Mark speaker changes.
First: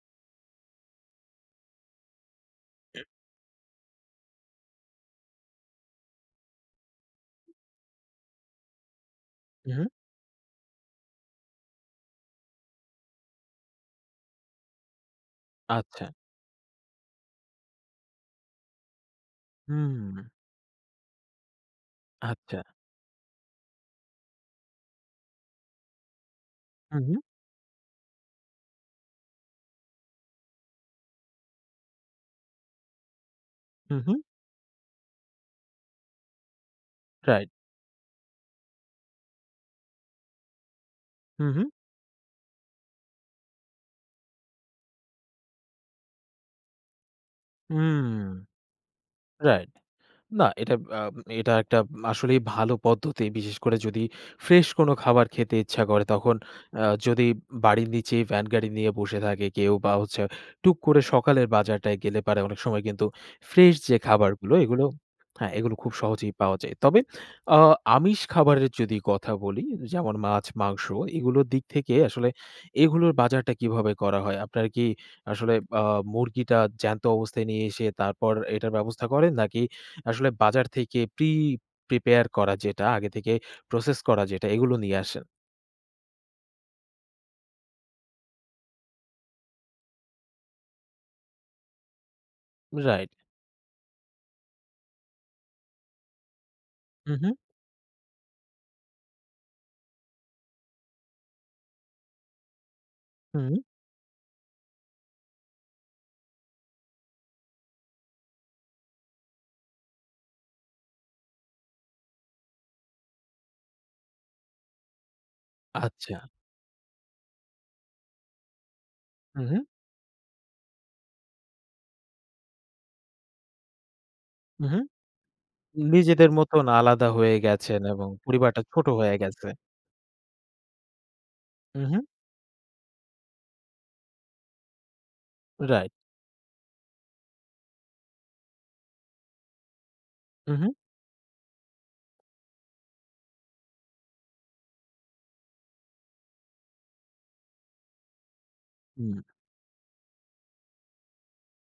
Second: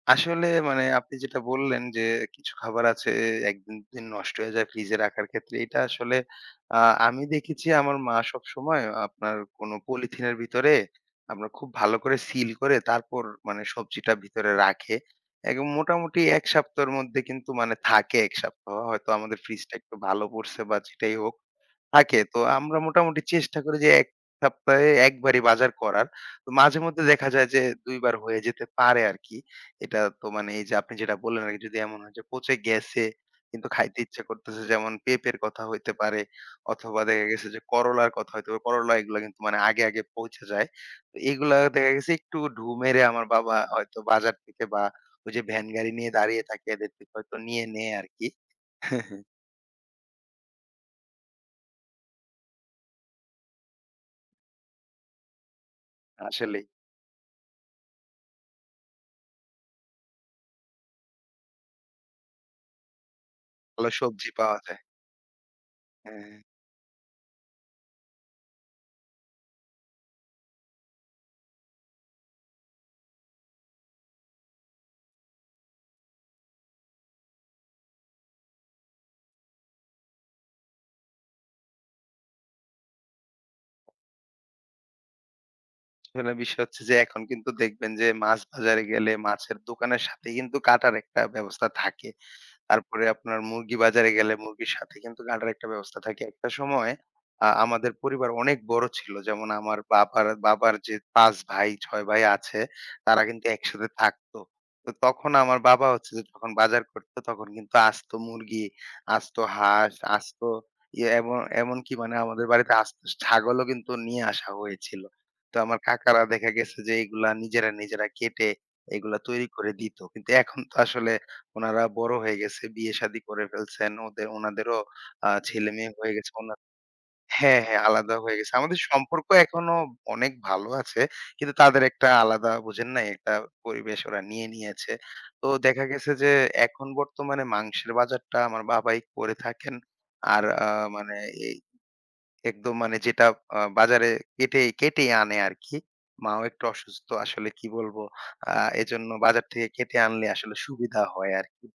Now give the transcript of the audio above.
Speaker 1: আসলে মানে আপনি যেটা বললেন যে, কিছু খাবার
Speaker 2: হুম।
Speaker 1: আছে ১ দিন, ২ দিন নষ্ট হয়ে যায় ফ্রিজে রাখার ক্ষেত্রে। এটা আসলে আ আমি দেখেছি আমার মা সবসময় আপনার
Speaker 2: হু,
Speaker 1: কোনো
Speaker 2: হু।
Speaker 1: পলিথিনের ভিতরে, আপনার খুব ভালো করে সিল করে তারপর মানে সবজিটা ভিতরে রাখে এবং
Speaker 2: আচ্ছা।
Speaker 1: মোটামুটি ১ সপ্তাহের মধ্যে কিন্তু মানে থাকে ১ সপ্তাহ। হয়তো আমাদের ফ্রিজটা একটু
Speaker 2: হুম।
Speaker 1: ভালো পড়ছে বা যেটাই হোক, থাকে। তো
Speaker 2: আচ্ছা।
Speaker 1: আমরা মোটামুটি চেষ্টা করি যে ১ সপ্তাহে ১ বারই বাজার করার। তো
Speaker 2: হু,
Speaker 1: মাঝে-মধ্যে
Speaker 2: হু।
Speaker 1: দেখা যায় যে, ২ বার হয়ে যেতে পারে আরকি। এটা তো মানে এই যে আপনি যেটা বললেন আরকি যদি এমন হয় যে, পচে গেছে, কিন্তু
Speaker 2: হু,
Speaker 1: খাইতে
Speaker 2: হু।
Speaker 1: ইচ্ছা করতেছে। যেমন পেঁপের কথা হইতে পারে অথবা দেখা
Speaker 2: রাইট।
Speaker 1: গেছে যে, করলার কথা হইতে পারে। করলা এগুলা কিন্তু মানে আগে, আগে পোঁচে যায়।
Speaker 2: হু,
Speaker 1: এগুলা
Speaker 2: হু।
Speaker 1: দেখা গেছে একটু ঢু মেরে আমার বাবা হয়তো বাজার থেকে বা ওই যে ভ্যান গাড়ি নিয়ে দাঁড়িয়ে থাকে, এদের থেকে হয়তো নিয়ে নেয়
Speaker 2: হুম
Speaker 1: আরকি।
Speaker 2: রাইট। না, এটা আ এটা একটা উম আসলেই ভালো পদ্ধতি। বিশেষ করে যদি ফ্রেশ কোনো খাবার খেতে ইচ্ছা করে, তখন
Speaker 1: আসলেই।
Speaker 2: আ যদি বাড়ির নিচে ভ্যান গাড়ি নিয়ে বসে থাকে কেউ বা হচ্ছে, টুক করে সকালে বাজারটায় গেলে পারে অনেক সময় কিন্তু ফ্রেশ
Speaker 1: ভালো
Speaker 2: যে
Speaker 1: সবজি
Speaker 2: খাবারগুলো,
Speaker 1: পাওয়া যায়।
Speaker 2: এগুলো হ্যাঁ, এগুলো খুব সহজেই
Speaker 1: হ্যাঁ।
Speaker 2: পাওয়া যায়। তবে আ আমিষ খাবারের যদি কথা বলি, যেমন মাছ, মাংস এগুলোর দিক থেকে আসলে এগুলোর বাজারটা কিভাবে করা হয়? আপনার কি আসলে আ মুরগিটা জ্যান্ত অবস্থায় নিয়ে এসে তারপর এটার ব্যবস্থা করেন, নাকি আসলে বাজার থেকে প্রি-প্রিপেয়ার করা যেটা আগে থেকে প্রসেস করা যেটা, এগুলো নিয়ে আসেন?
Speaker 1: আসলে বিষয় হচ্ছে যে এখন কিন্তু দেখবেন যে, মাছ বাজারে গেলে মাছের দোকানের সাথে কিন্তু কাটার একটা ব্যবস্থা থাকে। তারপরে
Speaker 2: রাইট।
Speaker 1: আপনার মুরগি বাজারে গেলে মুরগির সাথে কিন্তু কাটার একটা ব্যবস্থা থাকে। একটা সময়
Speaker 2: হু, হু।
Speaker 1: আ আমাদের পরিবার অনেক বড় ছিল। যেমন আমার বাবার, বাবার যে ৫ ভাই, ৬ ভাই আছে, তারা কিন্তু
Speaker 2: হুম।
Speaker 1: একসাথে থাকত। তো তখন আমার বাবা হচ্ছে যে যখন বাজার করত, তখন কিন্তু আস্ত মুরগি, আস্ত হাস। আস্ত এইয়ে এমন এমনকি মানে আমাদের বাড়িতে আস্ত ছাগলও কিন্তু নিয়ে আসা হয়েছিল। তো আমার কাকারা
Speaker 2: আচ্ছা।
Speaker 1: দেখা গেছে যে, এগুলা নিজেরা, নিজেরা কেটে এগুলা
Speaker 2: হু,
Speaker 1: তৈরি
Speaker 2: হু।
Speaker 1: করে দিত। কিন্তু এখন তো আসলে ওনারা বড় হয়ে গেছে। বিয়ে শাদি করে ফেলছেন। এন ওদের
Speaker 2: হু, হু।
Speaker 1: উনাদেরও আ ছেলে-মেয়ে হয়ে
Speaker 2: নিজেদের
Speaker 1: গেছে। অন্যান্য
Speaker 2: মতন আলাদা হয়ে
Speaker 1: হ্যাঁ, হ্যাঁ,
Speaker 2: গেছেন এবং
Speaker 1: আলাদা হয়ে গেছে।
Speaker 2: পরিবারটা
Speaker 1: আমাদের
Speaker 2: ছোট হয়ে
Speaker 1: সম্পর্ক
Speaker 2: গেছে।
Speaker 1: এখনো অনেক ভালো আছে। কিন্তু তাদের
Speaker 2: উহু।
Speaker 1: একটা আলাদা, বোঝেন নাই? একটা পরিবেশ ওরা নিয়ে নিয়েছে। তো দেখা
Speaker 2: রাইট।
Speaker 1: গেছে যে, এখন বর্তমানে মাংসের বাজারটা আমার বাবাই করে থাকেন। আর আ
Speaker 2: উহু।
Speaker 1: মানে এই একদম মানে যেটা আ বাজারে কেটেই, কেটেই আনে আরকি। মাও একটু অসুস্থ, আসলে কি বলব? আ এজন্য
Speaker 2: হুম।
Speaker 1: বাজার থেকে কেটে আনলে আসলে সুবিধা হয় আরকি।